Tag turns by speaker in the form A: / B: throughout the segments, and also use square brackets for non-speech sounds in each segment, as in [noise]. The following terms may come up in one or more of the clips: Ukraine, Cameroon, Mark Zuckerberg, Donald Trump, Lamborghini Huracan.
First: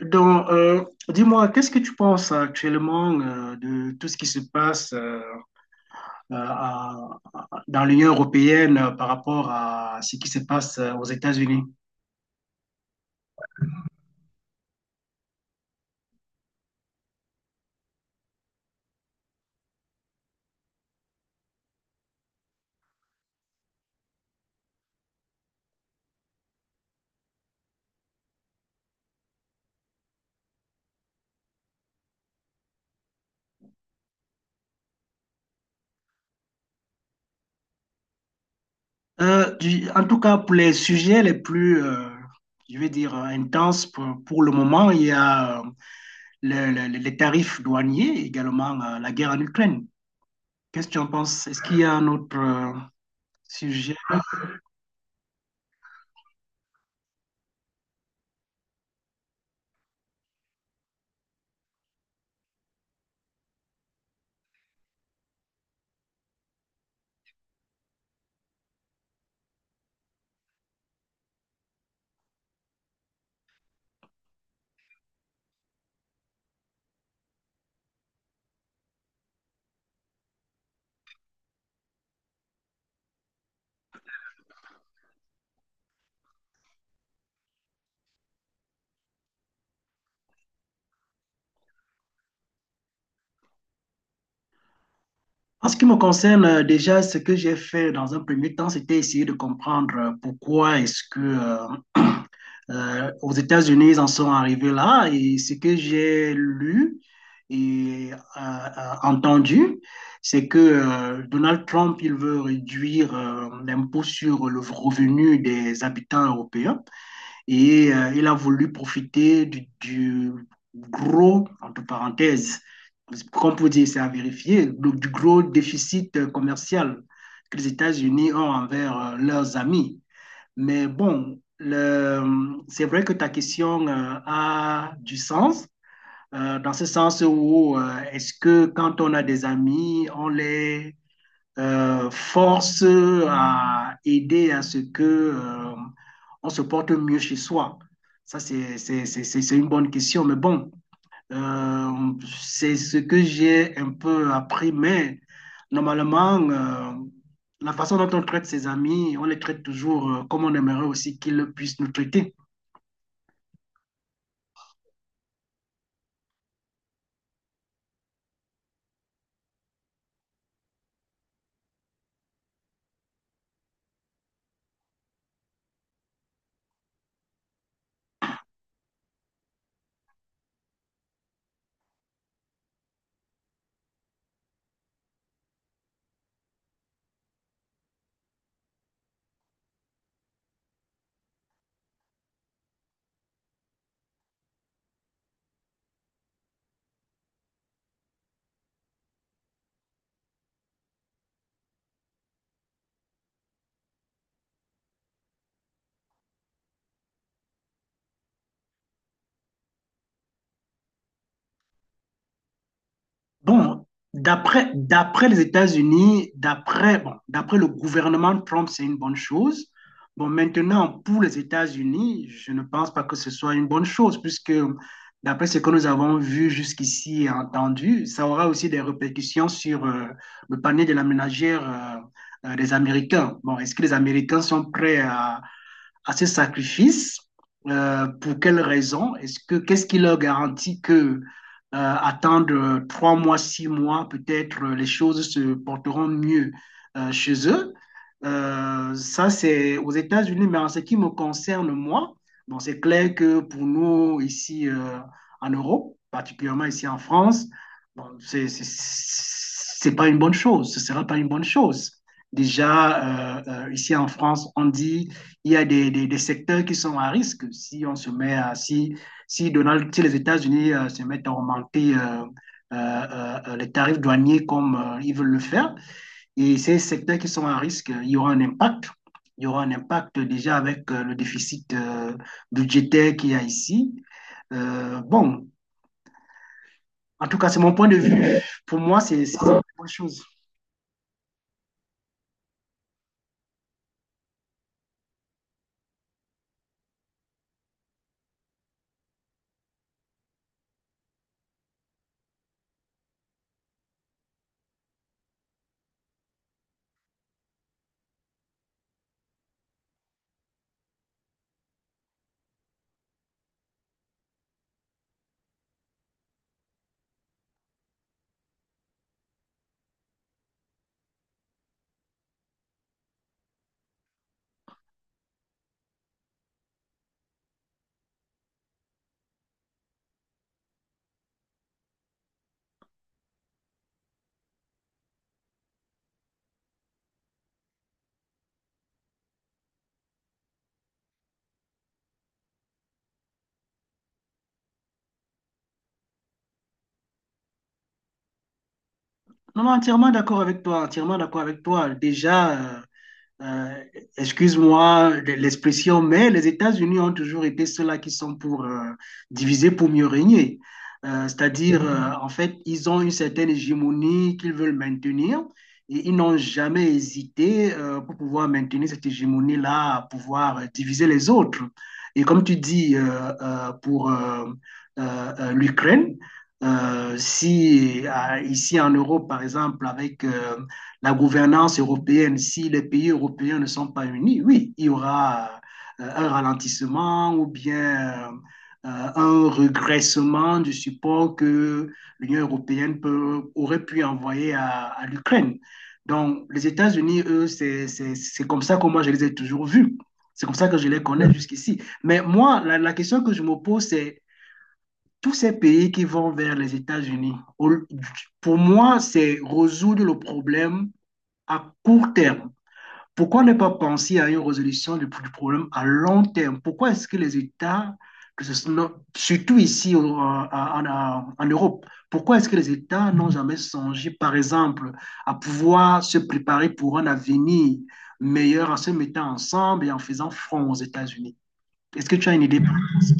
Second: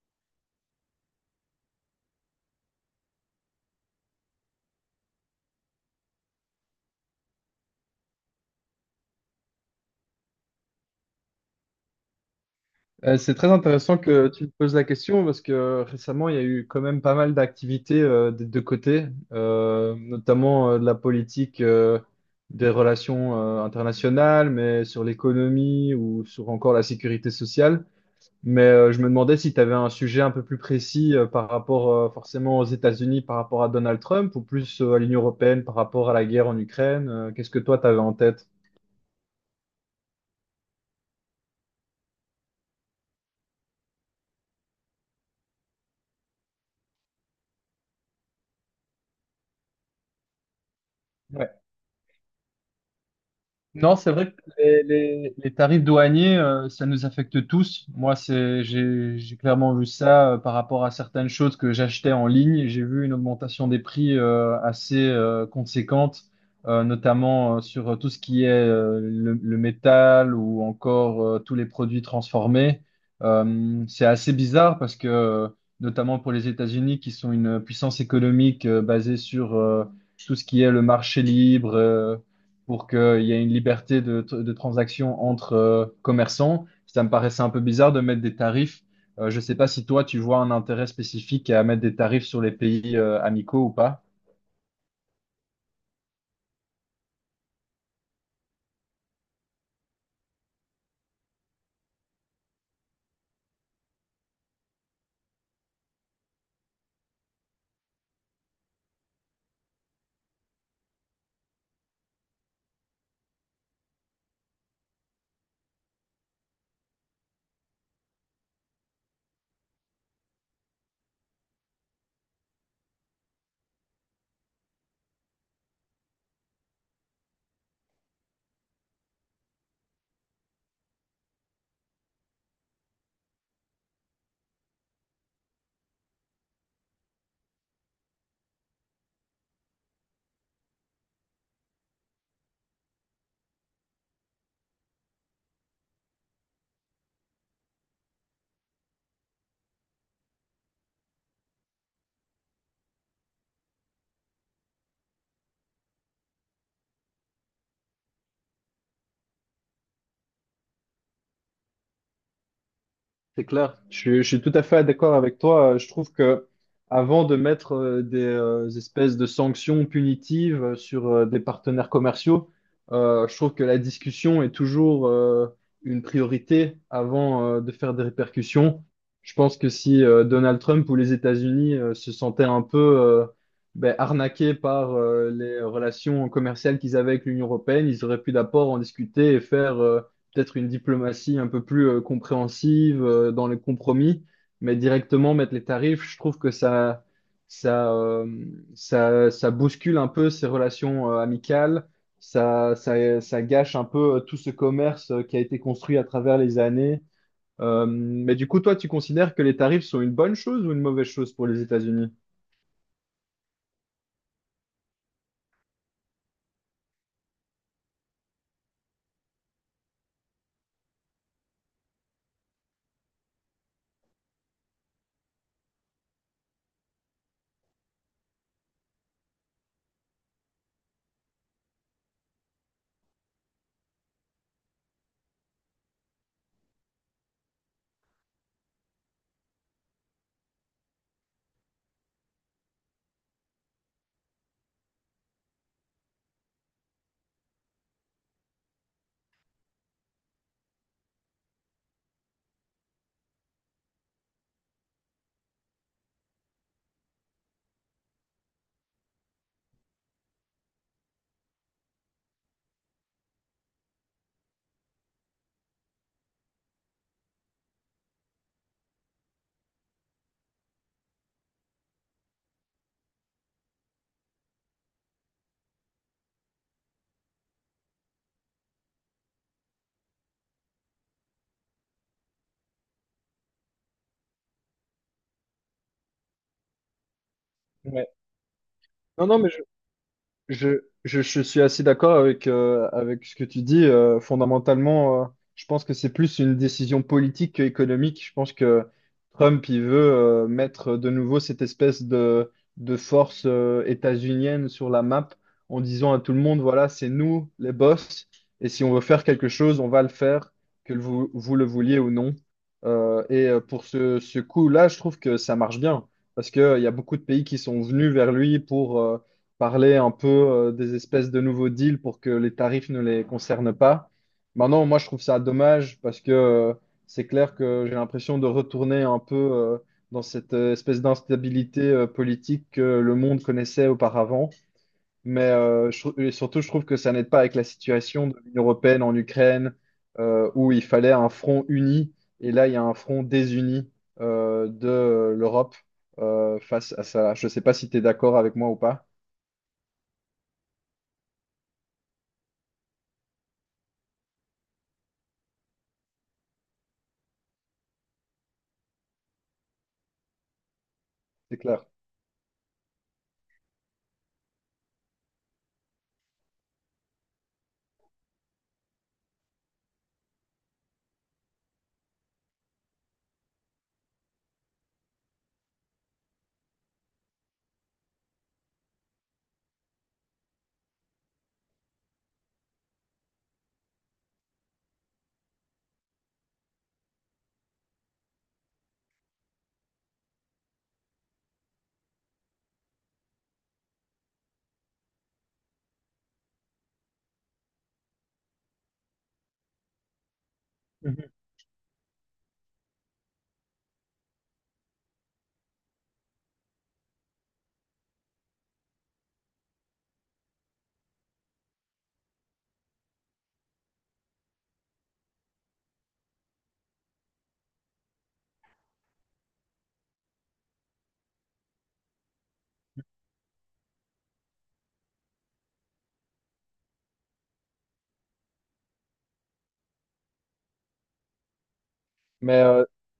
A: Donc, dis-moi, qu'est-ce que tu penses actuellement de tout ce qui se passe euh, à- dans l'Union européenne par rapport à ce qui se passe aux États-Unis?
B: C'est très intéressant que tu me poses la question parce que récemment, il y a eu quand même pas mal d'activités des deux côtés, notamment de la politique des relations internationales, mais sur l'économie ou sur encore la sécurité sociale. Mais je me demandais si tu avais un sujet un peu plus précis par rapport forcément aux États-Unis par rapport à Donald Trump ou plus à l'Union européenne par rapport à la guerre en Ukraine. Qu'est-ce que toi, tu avais en tête?
A: En tout cas, pour les sujets les plus, je vais dire, intenses pour le moment, il y a les tarifs douaniers, également la guerre en Ukraine. Qu'est-ce que tu en penses? Est-ce qu'il y a un autre sujet?
B: Non, c'est vrai que les tarifs douaniers, ça nous affecte tous. Moi, c'est, j'ai clairement vu ça par rapport à certaines choses que j'achetais en ligne. J'ai vu une augmentation des prix assez conséquente, notamment sur tout ce qui est le métal ou encore tous les produits transformés. C'est assez bizarre parce que, notamment pour les États-Unis, qui sont une puissance économique basée sur tout ce qui est le marché libre. Pour qu'il y ait une liberté de transaction entre commerçants. Ça me paraissait un peu bizarre de mettre des tarifs. Je ne sais pas si toi, tu vois un intérêt spécifique à mettre des tarifs sur les pays amicaux ou pas.
A: En ce qui me concerne, déjà, ce que j'ai fait dans un premier temps, c'était essayer de comprendre pourquoi est-ce que [clears throat] aux États-Unis, ils en sont arrivés là. Et ce que j'ai lu et entendu, c'est que Donald Trump, il veut réduire l'impôt sur le revenu des habitants européens. Et il a voulu profiter du gros, entre parenthèses, comme vous dire, c'est à vérifier, donc du gros déficit commercial que les États-Unis ont envers leurs amis. Mais bon, c'est vrai que ta question a du sens, dans ce sens où est-ce que quand on a des amis, on les force à aider à ce que on se porte mieux chez soi. Ça, c'est une bonne question, mais bon, euh, c'est ce que j'ai un peu appris, mais normalement, la façon dont on traite ses amis, on les traite toujours comme on aimerait aussi qu'ils puissent nous traiter.
B: C'est clair, je suis tout à fait d'accord avec toi. Je trouve que avant de mettre des espèces de sanctions punitives sur des partenaires commerciaux, je trouve que la discussion est toujours une priorité avant de faire des répercussions. Je pense que si Donald Trump ou les États-Unis se sentaient un peu ben, arnaqués par les relations commerciales qu'ils avaient avec l'Union européenne, ils auraient pu d'abord en discuter et faire peut-être une diplomatie un peu plus compréhensive dans les compromis, mais directement mettre les tarifs, je trouve que ça, euh, ça bouscule un peu ces relations amicales, ça gâche un peu tout ce commerce qui a été construit à travers les années. Mais du coup, toi, tu considères que les tarifs sont une bonne chose ou une mauvaise chose pour les États-Unis?
A: Bon, d'après les États-Unis, d'après bon, d'après le gouvernement Trump, c'est une bonne chose. Bon, maintenant, pour les États-Unis, je ne pense pas que ce soit une bonne chose, puisque d'après ce que nous avons vu jusqu'ici et entendu, ça aura aussi des répercussions sur le panier de la ménagère des Américains. Bon, est-ce que les Américains sont prêts à ce sacrifice? Pour quelles raisons Est-ce que qu'est-ce qui leur garantit que attendre 3 mois, 6 mois, peut-être les choses se porteront mieux chez eux? Ça, c'est aux États-Unis, mais en ce qui me concerne, moi, bon, c'est clair que pour nous, ici en Europe, particulièrement ici en France, bon, c'est pas une bonne chose, ce sera pas une bonne chose. Déjà, ici en France, on dit il y a des secteurs qui sont à risque si on se met à, si, si, Donald, si les États-Unis se mettent à augmenter les tarifs douaniers comme ils veulent le faire. Et ces secteurs qui sont à risque, il y aura un impact. Il y aura un impact déjà avec le déficit budgétaire qu'il y a ici. Bon, en tout cas, c'est mon point de
B: Ouais.
A: vue. Pour moi, c'est
B: Non,
A: une
B: non, mais
A: bonne chose.
B: je suis assez d'accord avec, avec ce que tu dis. Fondamentalement, je pense que c'est plus une décision politique qu'économique. Je pense que Trump, il veut mettre de nouveau cette espèce de force états-unienne sur la map en disant à tout le monde, voilà, c'est nous les boss, et si on veut faire quelque chose, on va le faire, que vous, vous le vouliez ou non. Et pour ce coup-là, je trouve que ça marche bien, parce qu'il y a beaucoup de pays qui sont venus vers lui pour parler un peu des espèces de nouveaux deals pour que les tarifs ne les concernent pas. Maintenant, moi, je trouve ça dommage parce que c'est clair que j'ai l'impression de retourner un peu dans cette espèce d'instabilité politique que le monde connaissait auparavant. Mais et surtout, je trouve que ça n'aide pas avec la situation de l'Union européenne en Ukraine, où il fallait un front uni, et là, il y a un front désuni de l'Europe face à ça. Je ne sais pas si tu es d'accord avec moi ou pas.
A: Non, non, entièrement d'accord avec toi, entièrement d'accord avec toi. Déjà, Euh, excuse-moi l'expression, mais les États-Unis ont toujours été ceux-là qui sont pour diviser pour mieux régner.
B: C'est
A: C'est-à-dire,
B: clair.
A: en fait, ils ont une certaine hégémonie qu'ils veulent maintenir et ils n'ont jamais hésité pour pouvoir maintenir cette hégémonie-là, à pouvoir diviser les autres. Et comme tu dis pour l'Ukraine, si ici en Europe, par exemple, avec la gouvernance européenne, si les pays européens ne sont pas unis, oui, il y aura un ralentissement ou bien euh, un regressement du support que l'Union européenne aurait pu envoyer à l'Ukraine. Donc, les États-Unis, eux, c'est comme ça que moi, je les ai toujours vus. C'est comme ça que je les
B: Mhm.
A: connais jusqu'ici. Mais moi, la question que je me pose, c'est tous ces pays qui vont vers les États-Unis, pour moi, c'est résoudre le problème à court terme. Pourquoi ne pas penser à une résolution du problème à long terme? Pourquoi est-ce que les États, que ce surtout ici en Europe, pourquoi est-ce que les États n'ont jamais songé, par exemple, à pouvoir se préparer pour un avenir meilleur en se mettant ensemble et en faisant front aux États-Unis? Est-ce que tu as une idée?
B: Mais
A: pour
B: euh,
A: ça?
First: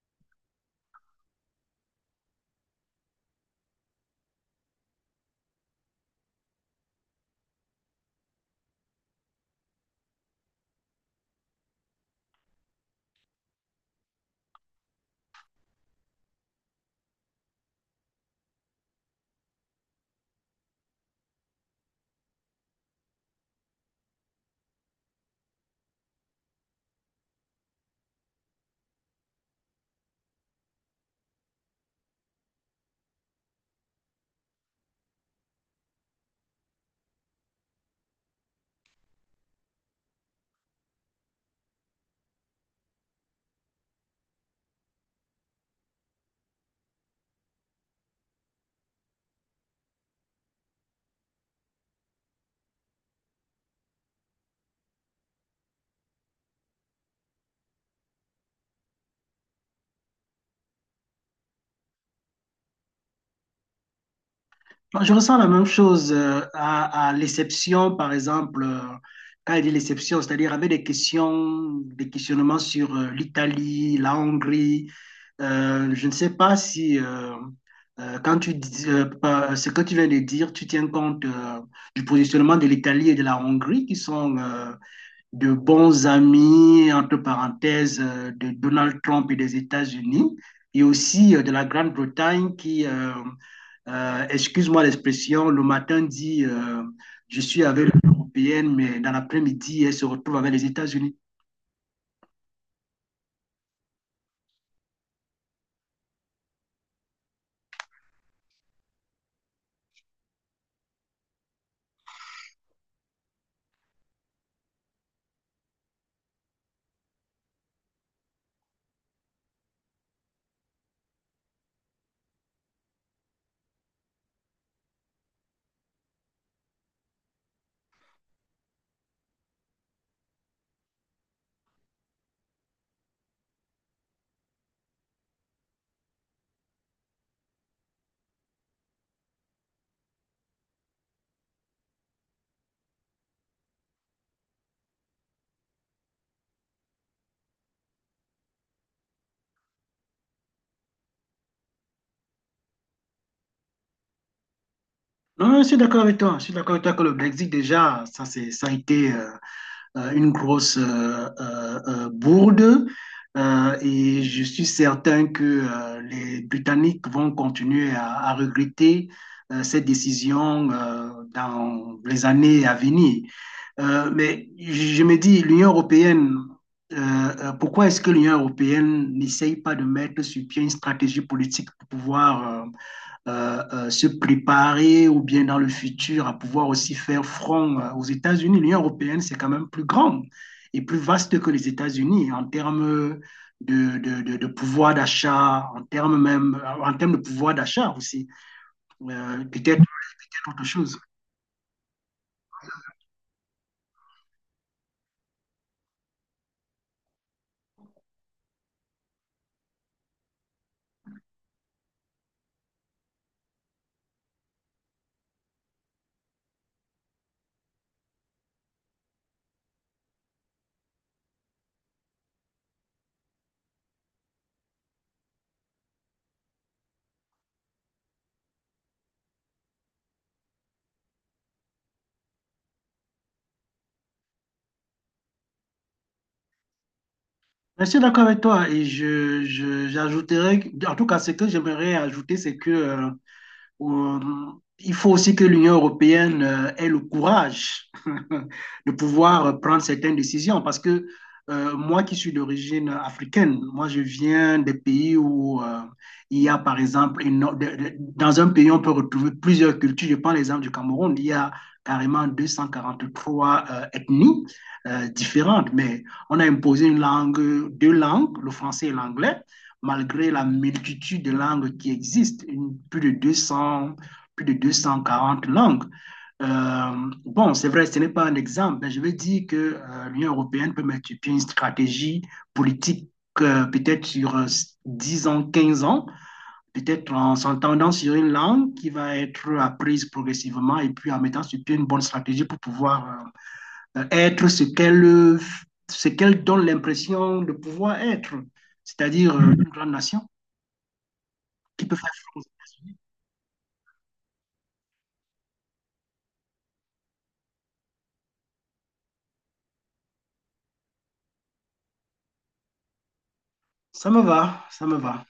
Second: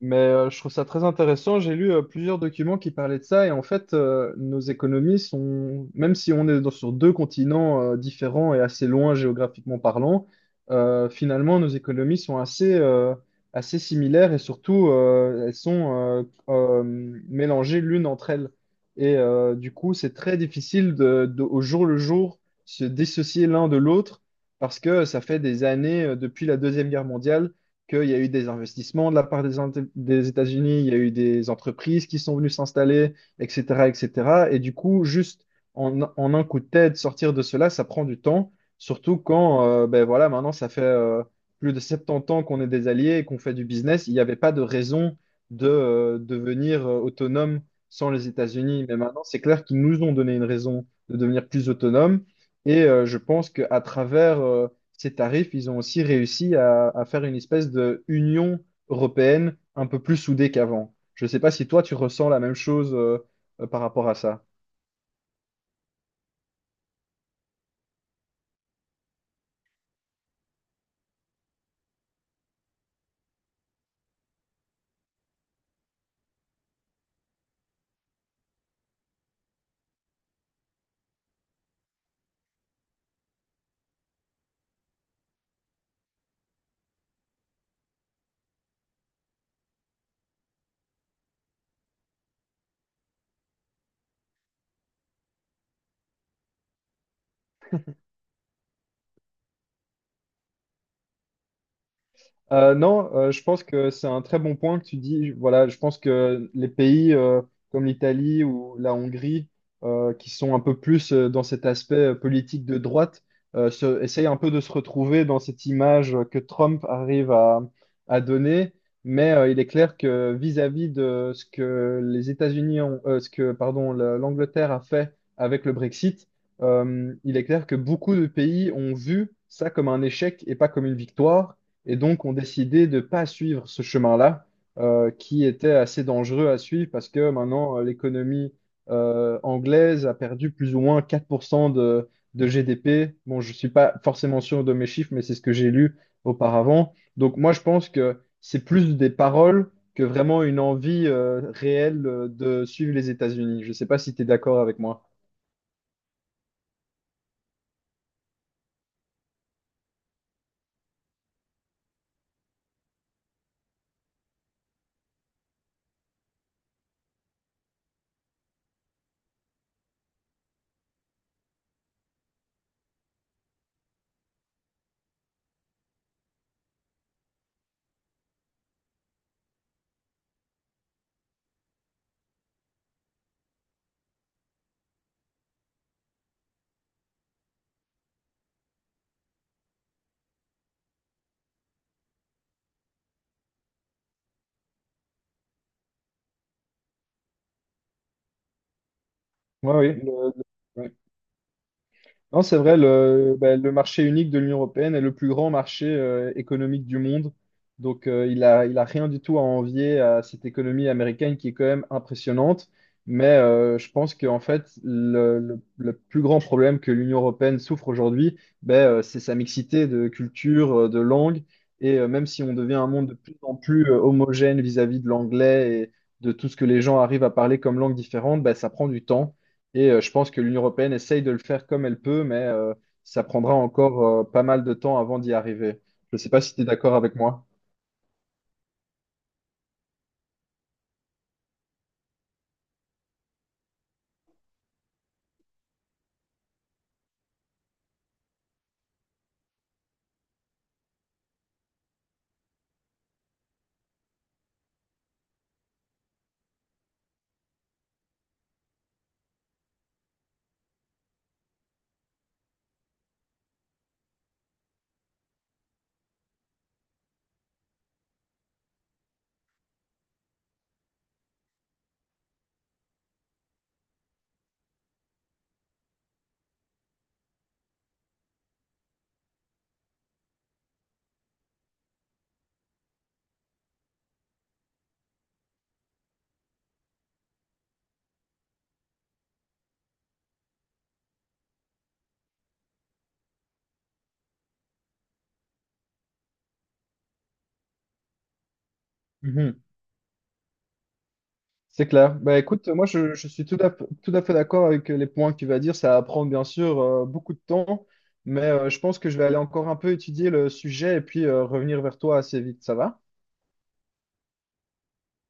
B: Mais je trouve ça très intéressant. J'ai lu plusieurs documents qui parlaient de ça. Et en fait, nos économies sont, même si on est sur deux continents différents et assez loin géographiquement parlant, finalement, nos économies sont assez, assez similaires et surtout, elles sont euh, mélangées l'une entre elles. Et du coup, c'est très difficile de au jour le jour, se dissocier l'un de l'autre parce que ça fait des années, depuis la Deuxième Guerre mondiale qu'il y a eu des investissements de la part des États-Unis, il y a eu des entreprises qui sont venues s'installer, etc., etc. Et cetera. Et du coup, juste en, en un coup de tête, sortir de cela, ça prend du temps, surtout quand, ben voilà, maintenant, ça fait plus de 70 ans qu'on est des alliés et qu'on fait du business. Il n'y avait pas de raison de devenir autonome sans les États-Unis. Mais maintenant, c'est clair qu'ils nous ont donné une raison de devenir plus autonome. Et je pense qu'à travers ces tarifs, ils ont aussi réussi à faire une espèce de union européenne un peu plus soudée qu'avant. Je ne sais pas si toi, tu ressens la même chose, par rapport à ça.
A: Je ressens la même chose à l'exception, par exemple, quand il dit l'exception, c'est-à-dire avec des questions, des questionnements sur l'Italie, la Hongrie. Je ne sais pas si, quand tu dis, ce que tu viens de dire, tu tiens compte du positionnement de l'Italie et de la Hongrie, qui sont de bons amis, entre parenthèses, de Donald Trump et des États-Unis, et aussi de la Grande-Bretagne excuse-moi l'expression, le matin dit je suis avec l'européenne mais dans l'après-midi, elle se retrouve avec les États-Unis.
B: Non, je pense que c'est un très bon point que tu dis. Voilà, je pense que les pays comme l'Italie ou la Hongrie, qui sont un peu plus dans cet aspect politique de droite, essayent un peu de se retrouver dans cette image que Trump arrive à donner. Mais il est clair que vis-à-vis de ce que les États-Unis ont, ce que, pardon, l'Angleterre a fait avec le Brexit, il est clair que beaucoup de pays ont vu ça comme un échec et pas comme une victoire et donc ont décidé de ne pas suivre ce chemin-là, qui était assez dangereux à suivre parce que maintenant, l'économie anglaise a perdu plus ou moins 4% de GDP. Bon, je ne suis pas forcément sûr de mes chiffres, mais c'est ce que j'ai lu auparavant. Donc moi, je pense que c'est plus des paroles que vraiment une envie réelle de suivre les États-Unis. Je ne sais pas si tu es d'accord avec moi.
A: Non, non, je suis d'accord avec toi. Je suis d'accord avec toi que le Brexit, déjà, ça, ça a été une grosse bourde. Et je suis certain que les Britanniques vont continuer à regretter cette décision dans les années à venir. Mais je me dis, l'Union européenne, pourquoi est-ce que l'Union européenne n'essaye pas de mettre sur pied une stratégie politique pour pouvoir se préparer ou bien dans le futur à pouvoir aussi faire front aux États-Unis. L'Union européenne, c'est quand même plus grand et plus vaste que les États-Unis en termes de pouvoir d'achat, en termes même, en termes de pouvoir d'achat aussi,
B: Oui,
A: peut-être
B: oui.
A: autre
B: Le-
A: chose.
B: Non, c'est vrai, le, bah, le marché unique de l'Union européenne est le plus grand marché économique du monde. Donc, il a rien du tout à envier à cette économie américaine qui est quand même impressionnante. Mais je pense qu'en fait, le plus grand problème que l'Union européenne souffre aujourd'hui, bah, c'est sa mixité de culture, de langue. Et même si on devient un monde de plus en plus homogène vis-à-vis de l'anglais et de tout ce que les gens arrivent à parler comme langue différente, bah, ça prend du temps. Et je pense que l'Union européenne essaye de le faire comme elle peut, mais ça prendra encore pas mal de temps avant d'y arriver. Je ne sais pas si tu es d'accord avec moi.
A: Je suis d'accord avec toi et j'ajouterais, en tout cas, ce que j'aimerais ajouter, c'est que Euh, il faut aussi que l'Union européenne ait le courage [laughs] de pouvoir prendre certaines décisions parce que moi qui suis d'origine africaine, moi je viens des pays où il y a par exemple, une, no-, de, dans un pays on peut retrouver plusieurs cultures. Je prends l'exemple du Cameroun, il y a carrément 243 ethnies différentes, mais on a imposé une langue, deux langues, le français et l'anglais malgré la multitude de langues qui existent, plus de 200, plus de 240 langues. Bon, c'est vrai, ce n'est pas un exemple, mais je veux dire que l'Union européenne peut mettre sur pied une stratégie politique peut-être sur 10 ans, 15 ans, peut-être en s'entendant sur une langue qui va être apprise progressivement et puis en mettant sur pied une bonne stratégie pour pouvoir être ce qu'elle donne l'impression de pouvoir être, c'est-à-dire
B: Mhm.
A: une grande nation qui
B: C'est
A: peut faire.
B: clair. Bah, écoute, moi, je suis tout à fait d'accord avec les points que tu vas dire. Ça va prendre, bien sûr, beaucoup de temps, mais je pense que je vais aller encore un peu étudier le sujet et puis revenir vers toi assez vite. Ça va?
A: Ça me va, ça me va.